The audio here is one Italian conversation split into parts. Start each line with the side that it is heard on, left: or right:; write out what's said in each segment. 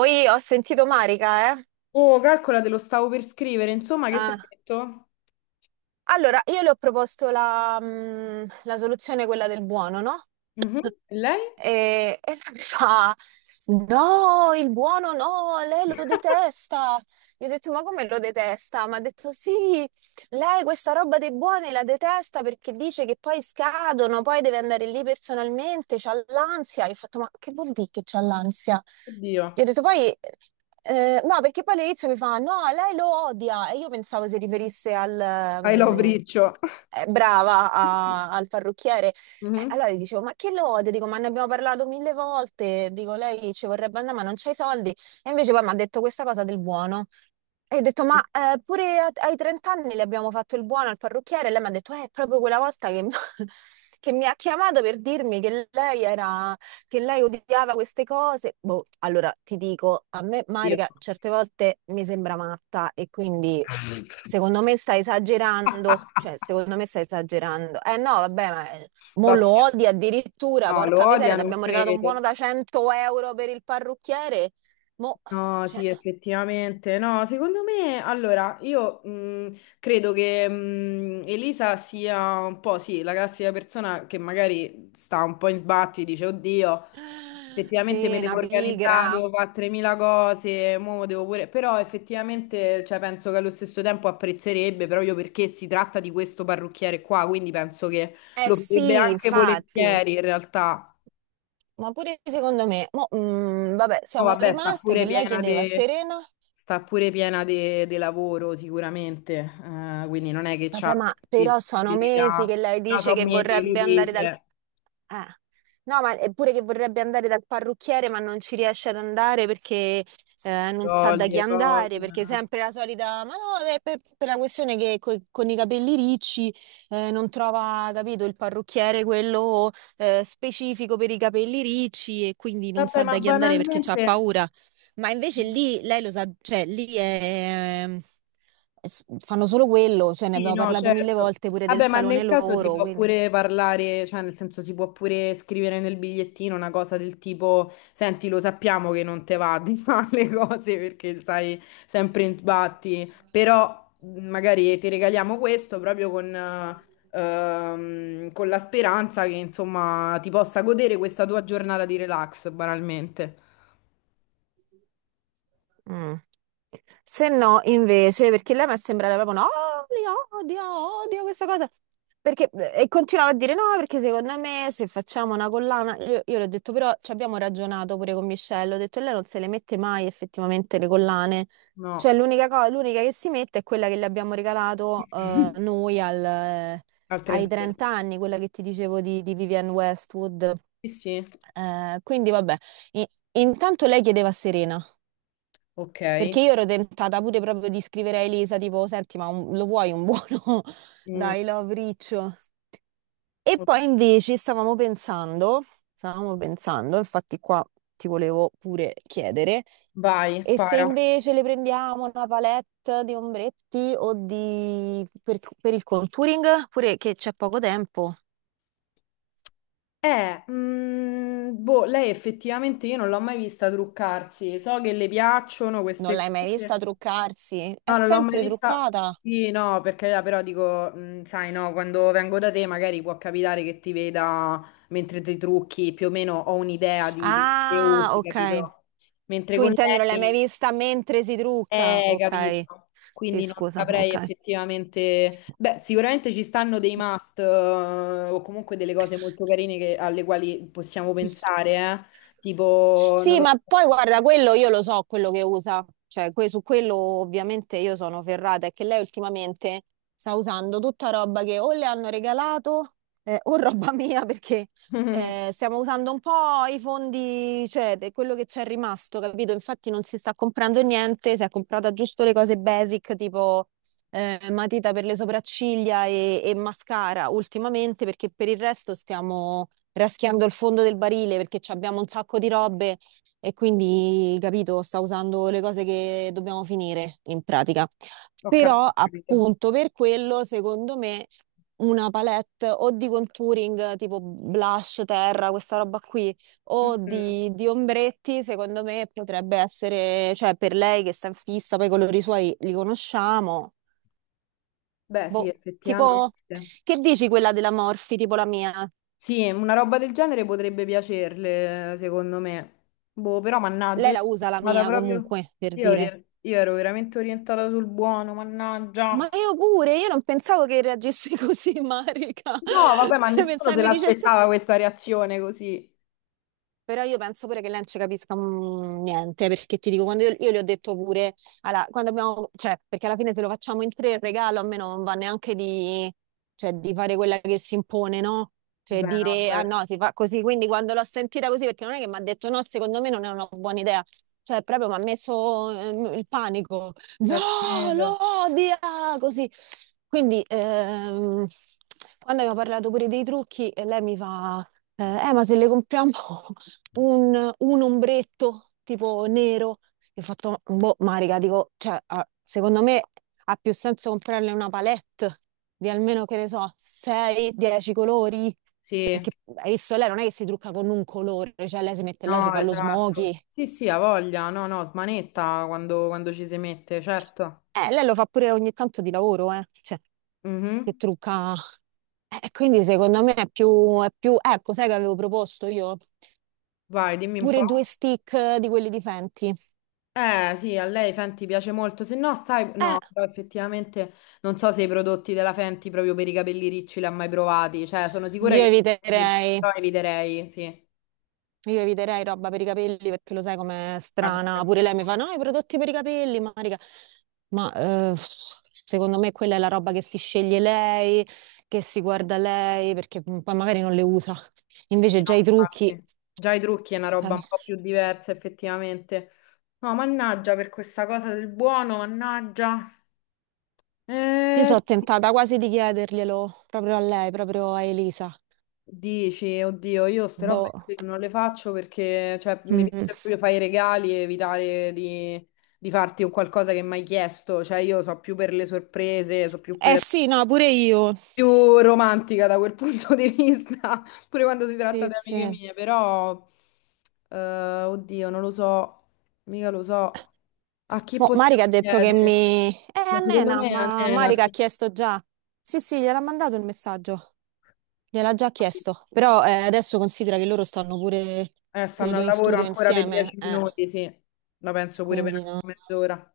right: Oi, ho sentito Marica, eh?
left: Oh, calcola, te lo stavo per scrivere. Insomma, che ti ha
right: Eh.
left: detto?
right: Allora, io le ho proposto la, la soluzione, quella del buono, no?
left: Mhm. E lei?
right: E lei mi fa, no, il buono no, lei lo detesta. Gli ho detto, ma come lo detesta? Mi ha detto, sì, lei questa roba dei buoni la detesta perché dice che poi scadono, poi deve andare lì personalmente, c'ha l'ansia. Io ho fatto, ma che vuol dire che c'ha l'ansia?
left: Oddio.
right: Gli ho detto, poi... no, perché poi all'inizio mi fa, no, lei lo odia. E io pensavo si riferisse al...
left: I love
right: mm,
left: Riccio.
right: brava al parrucchiere.
left: Mhm.
right: Allora gli dicevo, ma che lode? Dico, ma ne abbiamo parlato mille volte. Dico, lei ci vorrebbe andare, ma non c'hai soldi. E invece poi mi ha detto questa cosa del buono. E io ho detto, ma pure ai 30 anni le abbiamo fatto il buono al parrucchiere. E lei mi ha detto, è proprio quella volta che, che mi ha chiamato per dirmi che lei era, che lei odiava queste cose. Boh, allora ti dico, a me
left: Io.
right: Marica certe volte mi sembra matta e quindi... Secondo me sta esagerando, cioè secondo me sta esagerando. Eh no, vabbè, ma mo lo
left: Vabbè,
right: odia addirittura,
left: no, lo
right: porca miseria,
left: odia,
right: ti
left: non
right: abbiamo regalato un buono
left: credo.
right: da 100 euro per il parrucchiere. Mo,
left: No,
right: cioè,
left: sì, effettivamente. No, secondo me, allora, io credo che Elisa sia un po', sì, la classica persona che magari sta un po' in sbatti, dice, oddio, effettivamente
right: sì,
left: me devo
right: una
left: organizzare,
right: pigra.
left: devo fare 3.000 cose, mo devo pure. Però effettivamente cioè, penso che allo stesso tempo apprezzerebbe proprio perché si tratta di questo parrucchiere qua, quindi penso che
right: Eh
left: lo farebbe
right: sì,
left: anche
right: infatti.
left: volentieri in realtà.
right: Ma pure secondo me, mo, vabbè,
left: Poi
right: siamo
left: vabbè,
right: rimaste che lei chiedeva a Serena.
left: sta pure piena de lavoro sicuramente, quindi non è che c'ha
right: Vabbè, ma però sono mesi che
left: disponibilità,
right: lei
left: però
right: dice
left: sono
right: che
left: mesi che lui
right: vorrebbe andare dal...
left: dice,
right: Eh. No, ma è pure che vorrebbe andare dal parrucchiere, ma non ci riesce ad andare perché non sa da chi
left: toglie cose.
right: andare, perché è sempre la solita... Ma no, è per la questione che con i capelli ricci non trova, capito, il parrucchiere quello specifico per i capelli ricci e quindi non
left: Vabbè,
right: sa
left: ma
right: da chi andare perché ha
left: banalmente.
right: paura, ma invece lì lei lo sa, cioè lì è fanno solo quello, cioè ne
left: Sì,
right: abbiamo
left: no,
right: parlato mille
left: certo.
right: volte pure del
left: Vabbè, ma
right: salone
left: nel caso si
right: loro,
left: può
right: quindi.
left: pure parlare, cioè nel senso si può pure scrivere nel bigliettino una cosa del tipo, senti, lo sappiamo che non te va di fare le cose perché stai sempre in sbatti, però magari ti regaliamo questo proprio con la speranza che insomma ti possa godere questa tua giornata di relax, banalmente.
right: Mm. Se no, invece, perché lei mi è sembrata proprio no, li odio questa cosa. Perché, e continuava a dire no, perché secondo me se facciamo una collana, io le ho detto, però ci abbiamo ragionato pure con Michelle, ho detto lei non se le mette mai effettivamente le collane,
left: No,
right: cioè l'unica cosa, l'unica che si mette è quella che le abbiamo regalato noi
left: al
right: ai
left: trentesimo.
right: 30 anni, quella che ti dicevo di Vivienne Westwood.
left: Sì, sì,
right: Quindi vabbè, I- intanto lei chiedeva a Serena.
left: ok.
right: Perché io ero tentata pure proprio di scrivere a Elisa, tipo, senti, ma lo vuoi un buono?
left: Mm.
right: Dai, love riccio. E
left: Ok.
right: poi invece stavamo pensando, infatti qua ti volevo pure chiedere,
left: Vai,
right: e se
left: spara.
right: invece le prendiamo una palette di ombretti o di... per il contouring, pure che c'è poco tempo.
left: Boh, lei effettivamente io non l'ho mai vista truccarsi. So che le piacciono
right: Non l'hai
left: queste
right: mai
left: cose.
right: vista truccarsi? È
left: No, non l'ho mai
right: sempre
left: vista.
right: truccata.
left: Sì, no, perché però dico, sai, no, quando vengo da te magari può capitare che ti veda mentre ti trucchi, più o meno ho un'idea di quello che
right: Ah,
left: usi,
right: ok.
left: capito? Mentre
right: Tu
left: con
right: intendi, non l'hai mai
left: lei.
right: vista mentre si trucca? Ok,
left: Capito.
right: sì,
left: Quindi non
right: scusa,
left: saprei
right: ok.
left: effettivamente. Beh, sicuramente ci stanno dei must, o comunque delle cose molto carine che- alle quali possiamo pensare, eh. Tipo, non
right: Sì,
left: lo
right: ma poi guarda, quello io lo so, quello che usa, cioè su quello ovviamente io sono ferrata, è che lei ultimamente sta usando tutta roba che o le hanno regalato o roba mia, perché stiamo usando un po' i fondi, cioè per quello che c'è rimasto, capito? Infatti non si sta comprando niente, si è comprata giusto le cose basic, tipo matita per le sopracciglia e mascara ultimamente, perché per il resto stiamo raschiando il fondo del barile perché ci abbiamo un sacco di robe, e quindi, capito, sta usando le cose che dobbiamo finire, in pratica.
left: so, ho capito.
right: Però
left: Ho capito.
right: appunto per quello, secondo me, una palette o di contouring tipo blush, terra, questa roba qui, o
left: Mm.
right: di ombretti, secondo me potrebbe essere, cioè per lei che sta in fissa, poi i colori suoi li conosciamo.
left: Beh, sì,
right: Boh, tipo,
left: effettivamente.
right: che dici quella della Morphy, tipo la mia?
left: Sì, una roba del genere potrebbe piacerle, secondo me. Boh, però mannaggia,
right: Lei
left: io
right: la usa la
left: vado
right: mia
left: proprio.
right: comunque, per
left: Io,
right: dire.
left: ero io ero veramente orientata sul buono,
right: Ma
left: mannaggia.
right: io pure, io non pensavo che reagisse così, Marica.
left: No, vabbè, ma
right: Cioè,
left: nessuno
right: pensavo
left: se
right: mi dicesse.
left: l'aspettava questa reazione così.
right: Però io penso pure che lei non ci capisca niente, perché ti dico, quando io le ho detto pure, allora, quando abbiamo, cioè, perché alla fine se lo facciamo in tre il regalo a me non va neanche di, cioè, di fare quella che si impone, no? Cioè
left: Beh, no,
right: dire, ah
left: certo,
right: no, si fa così, quindi quando l'ho sentita così, perché non è che mi ha detto no, secondo me non è una buona idea, cioè proprio mi ha messo il panico, no,
left: credo.
right: lo odia, così. Quindi, quando abbiamo parlato pure dei trucchi, lei mi fa... Eh, ma se le compriamo un ombretto tipo nero. Io ho fatto, boh, Marica, dico, cioè, ah, secondo me ha più senso comprarle una palette di almeno, che ne so, 6-10 colori,
left: Sì,
right: perché hai visto, lei non è che si trucca con un colore, cioè lei si mette là, si
left: no,
right: fa lo
left: esatto.
right: smokey.
left: Sì, sì, ha voglia. No, no, smanetta quando ci si mette, certo.
right: Lei lo fa pure ogni tanto di lavoro, cioè, che
left: Mhm.
right: trucca. E quindi secondo me è più, ecco, sai che avevo proposto io?
left: Vai, dimmi un po'.
right: Pure due stick di quelli di Fenty.
left: Sì, a lei Fenty piace molto. Se no, stai...
right: Eh,
left: No, però effettivamente non so se i prodotti della Fenty proprio per i capelli ricci li ha mai provati. Cioè, sono sicura
right: io
left: che.
right: eviterei.
left: Però eviterei, sì.
right: Io eviterei roba per i capelli perché lo sai com'è
left: Vabbè,
right: strana. Pure
left: perché.
right: lei mi fa: No, i prodotti per i capelli, Marica. Ma eh, secondo me quella è la roba che si sceglie lei, che si guarda lei, perché poi magari non le usa.
left: Sì,
right: Invece
left: no,
right: già i trucchi.
left: infatti. Già i trucchi è una roba un
right: Cambia.
left: po' più diversa, effettivamente. No, mannaggia per questa cosa del buono, mannaggia.
right: Io
left: Eh,
right: sono tentata quasi di chiederglielo proprio a lei, proprio a Elisa.
left: dici, oddio, io ste robe
right: Boh.
left: qui non le faccio perché, cioè, mi
right: Mm.
left: piace proprio fare i regali e evitare di farti un qualcosa che mi hai chiesto. Cioè, io so più per le sorprese, so più
right: Eh
left: per
right: sì, no, pure io.
left: più romantica da quel punto di vista, pure quando si tratta
right: Sì,
left: di amiche
right: sì.
left: mie, però, eh, oddio, non lo so, mica lo so, a chi
right: Boh,
left: possiamo
right: Marica ha detto che
left: chiedere?
right: mi...
left: Ma secondo
right: Annena,
left: me a
right: ma
left: Nena,
right: Marica ha
left: sì.
right: chiesto già. Sì, sì, gliel'ha mandato il messaggio. Gliel'ha già chiesto. Però adesso considera che loro stanno pure,
left: Stanno
right: credo,
left: al
right: in
left: lavoro
right: studio
left: ancora per
right: insieme.
left: dieci
right: Eh,
left: minuti, sì, la penso pure
right: quindi
left: per
right: no.
left: mezz'ora,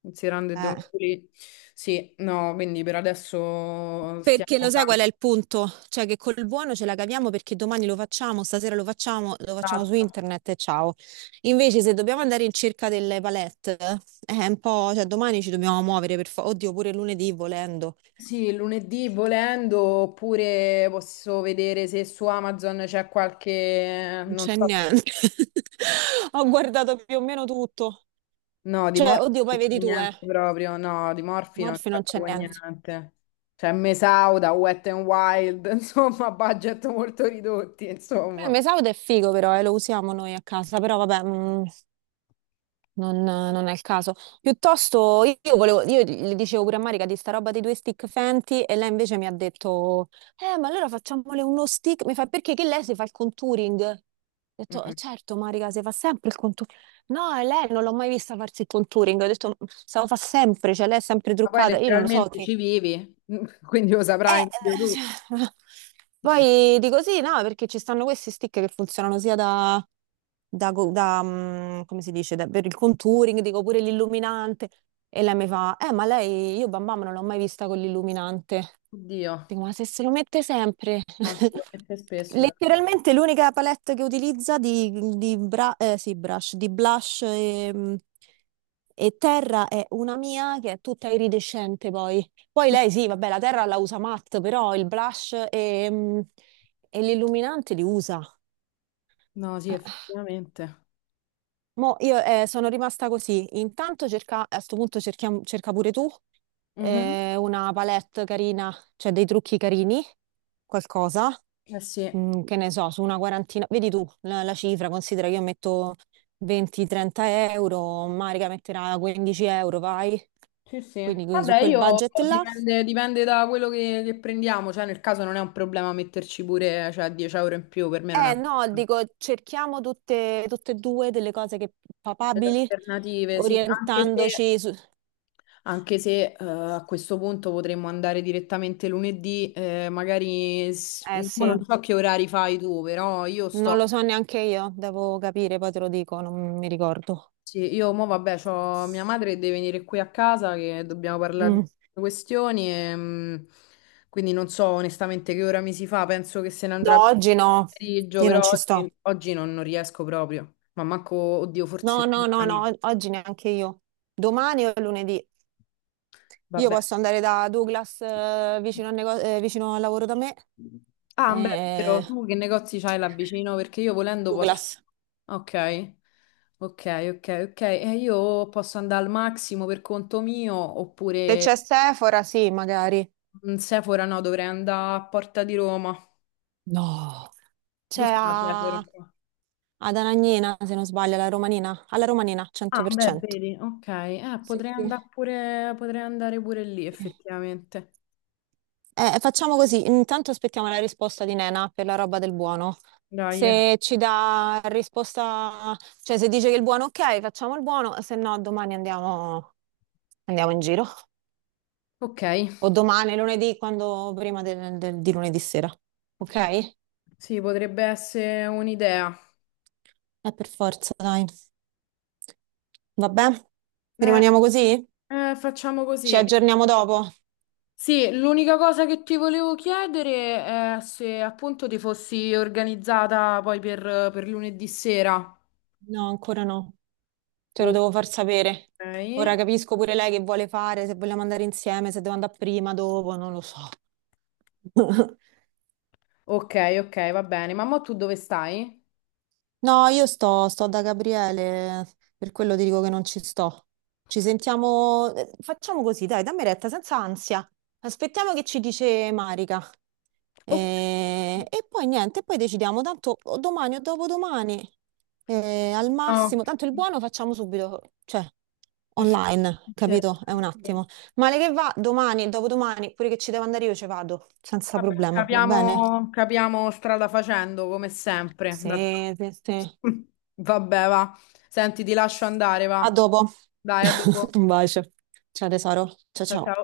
left: considerando che devo
right: Eh.
left: pulire. Sì, no, quindi per adesso
right: Perché
left: stiamo
right: lo sai
left: calmi.
right: qual è il punto? Cioè che col buono ce la caviamo perché domani lo facciamo, stasera lo facciamo su
left: Esatto.
right: internet e ciao. Invece se dobbiamo andare in cerca delle palette, è un po'... Cioè domani ci dobbiamo muovere per... Oddio, pure lunedì volendo.
left: Sì, lunedì volendo, oppure posso vedere se su Amazon c'è qualche,
right: Non
left: non
right: c'è
left: so,
right: niente. Ho guardato più o meno tutto.
left: no, di
right: Cioè,
left: Morphy
right: oddio,
left: non
right: poi
left: c'è
right: vedi tu, eh.
left: niente proprio, no, di Morphy non
right: Morfi
left: c'è
right: non c'è
left: proprio
right: niente.
left: niente. C'è Mesauda, Wet n Wild, insomma, budget molto ridotti,
right: Beh,
left: insomma.
right: Mesaud è figo però, lo usiamo noi a casa, però vabbè. Non è il caso. Piuttosto, io volevo, io le dicevo pure a Marica di sta roba dei due stick Fenty, e lei invece mi ha detto, ma allora facciamole uno stick. Mi fa, perché che lei si fa il contouring? Ho detto,
left: Mm.
right: Certo, Marica, si fa sempre il contouring." No, e lei non l'ho mai vista farsi il contouring. Ho detto, se lo fa sempre, cioè lei è sempre
left: Ma poi
right: truccata. Io non lo so
left: letteralmente
right: che,
left: ci vivi, quindi lo saprai meglio tu.
right: eh, poi dico sì, no, perché ci stanno questi stick che funzionano sia da, come si dice, per il contouring, dico pure l'illuminante. E lei mi fa, ma lei, io Bam Bam non l'ho mai vista con l'illuminante.
left: Oddio,
right: Dico, ma se lo mette sempre.
left: no, sicuramente spesso.
right: Letteralmente l'unica palette che utilizza di brush, di blush e terra è una mia che è tutta iridescente poi. Poi lei sì, vabbè, la terra la usa matte, però il blush e l'illuminante li usa.
left: No, sì,
right: Eh,
left: effettivamente.
right: Mo io sono rimasta così. Intanto cerca, a sto punto cerca pure tu
left: Mhm.
right: una palette carina, cioè dei trucchi carini, qualcosa.
left: Eh sì.
right: Che ne so, su una quarantina, vedi tu la cifra, considera che io metto 20-30 euro, Marica metterà 15 euro, vai.
left: Sì, sì.
right: Quindi su
left: Vabbè,
right: quel
left: io
right: budget là.
left: dipende, dipende da quello che prendiamo, cioè nel caso non è un problema metterci pure, cioè, 10 euro in più, per me non è.
right: Eh no, dico, cerchiamo tutte e due delle cose che
left: Delle
right: papabili,
left: alternative, sì, anche se,
right: orientandoci su...
left: anche se eh, a questo punto potremmo andare direttamente lunedì, magari s-
right: Eh
left: un po'
right: sì,
left: non so che orari fai tu, però io
right: non lo
left: sto.
right: so neanche io, devo capire, poi te lo dico, non mi ricordo.
left: Sì, io mo vabbè, c'ho mia madre che deve venire qui a casa che dobbiamo parlare di
right: Mm.
left: queste questioni e, quindi non so onestamente che ora mi si fa, penso che se ne andrà
right: No,
left: per
right: oggi no,
left: il pomeriggio,
right: io non
left: però
right: ci sto.
left: oggi, oggi non riesco proprio, ma manco, oddio,
right: No,
left: forse
right: no, no,
left: domani,
right: no, oggi neanche io. Domani o lunedì. Io
left: vabbè.
right: posso andare da Douglas vicino, al vicino al lavoro da me.
left: Ah, beh, è
right: eh,
left: vero, tu che negozi c'hai là vicino? Perché io volendo posso.
right: Douglas.
left: Ok, ok, ok, ok, e io posso andare al massimo per conto mio
right: Se
left: oppure.
right: c'è Sephora, sì, magari.
left: Mm, Sephora no, dovrei andare a Porta di Roma.
right: No. C'è
left: Dove sta Sephora
right: ad
left: qua?
right: Anagnina, se non sbaglio, alla Romanina. Alla Romanina,
left: Ah, beh,
right: 100%.
left: vedi, ok.
right: Sì, sì,
left: Potrei andare pure lì,
right: sì.
left: effettivamente.
right: Facciamo così, intanto aspettiamo la risposta di Nena per la roba del buono.
left: Dai. Eh.
right: Se ci dà risposta, cioè se dice che il buono ok, facciamo il buono, se no domani andiamo, in giro.
left: Ok,
right: O domani, lunedì, quando prima di lunedì sera. Ok? È
left: sì, potrebbe essere un'idea.
right: per forza, dai. Vabbè,
left: Eh,
right: rimaniamo così?
left: facciamo
right: Ci
left: così.
right: aggiorniamo dopo?
left: Sì, l'unica cosa che ti volevo chiedere è se appunto ti fossi organizzata poi per lunedì sera.
right: No, ancora no. Te lo
left: Ok,
right: devo far sapere. Ora capisco pure lei che vuole fare, se vogliamo andare insieme, se devo andare prima, dopo, non lo so.
left: ok, ok, va bene. Ma mo tu dove stai?
right: No, io sto da Gabriele, per quello ti dico che non ci sto. Ci sentiamo, facciamo così, dai, dammi retta, senza ansia. Aspettiamo che ci dice Marica.
left: Ok.
right: E poi niente, poi decidiamo, tanto o domani o dopodomani, al
left: No,
right: massimo, tanto il buono facciamo subito, cioè online,
left: effettivamente,
right: capito? È un
left: sì.
right: attimo. Male che va, domani e dopodomani, pure che ci devo andare io ci vado, senza
left: Vabbè,
right: problema, va bene?
left: capiamo, capiamo strada facendo come sempre. D'altro-
right: Sì, sì, sì.
left: Vabbè, va. Senti, ti lascio andare,
right: A
left: va.
right: dopo.
left: Dai, a dopo.
right: Un bacio. Ciao tesoro. Ciao
left: Ciao
right: ciao.
left: ciao.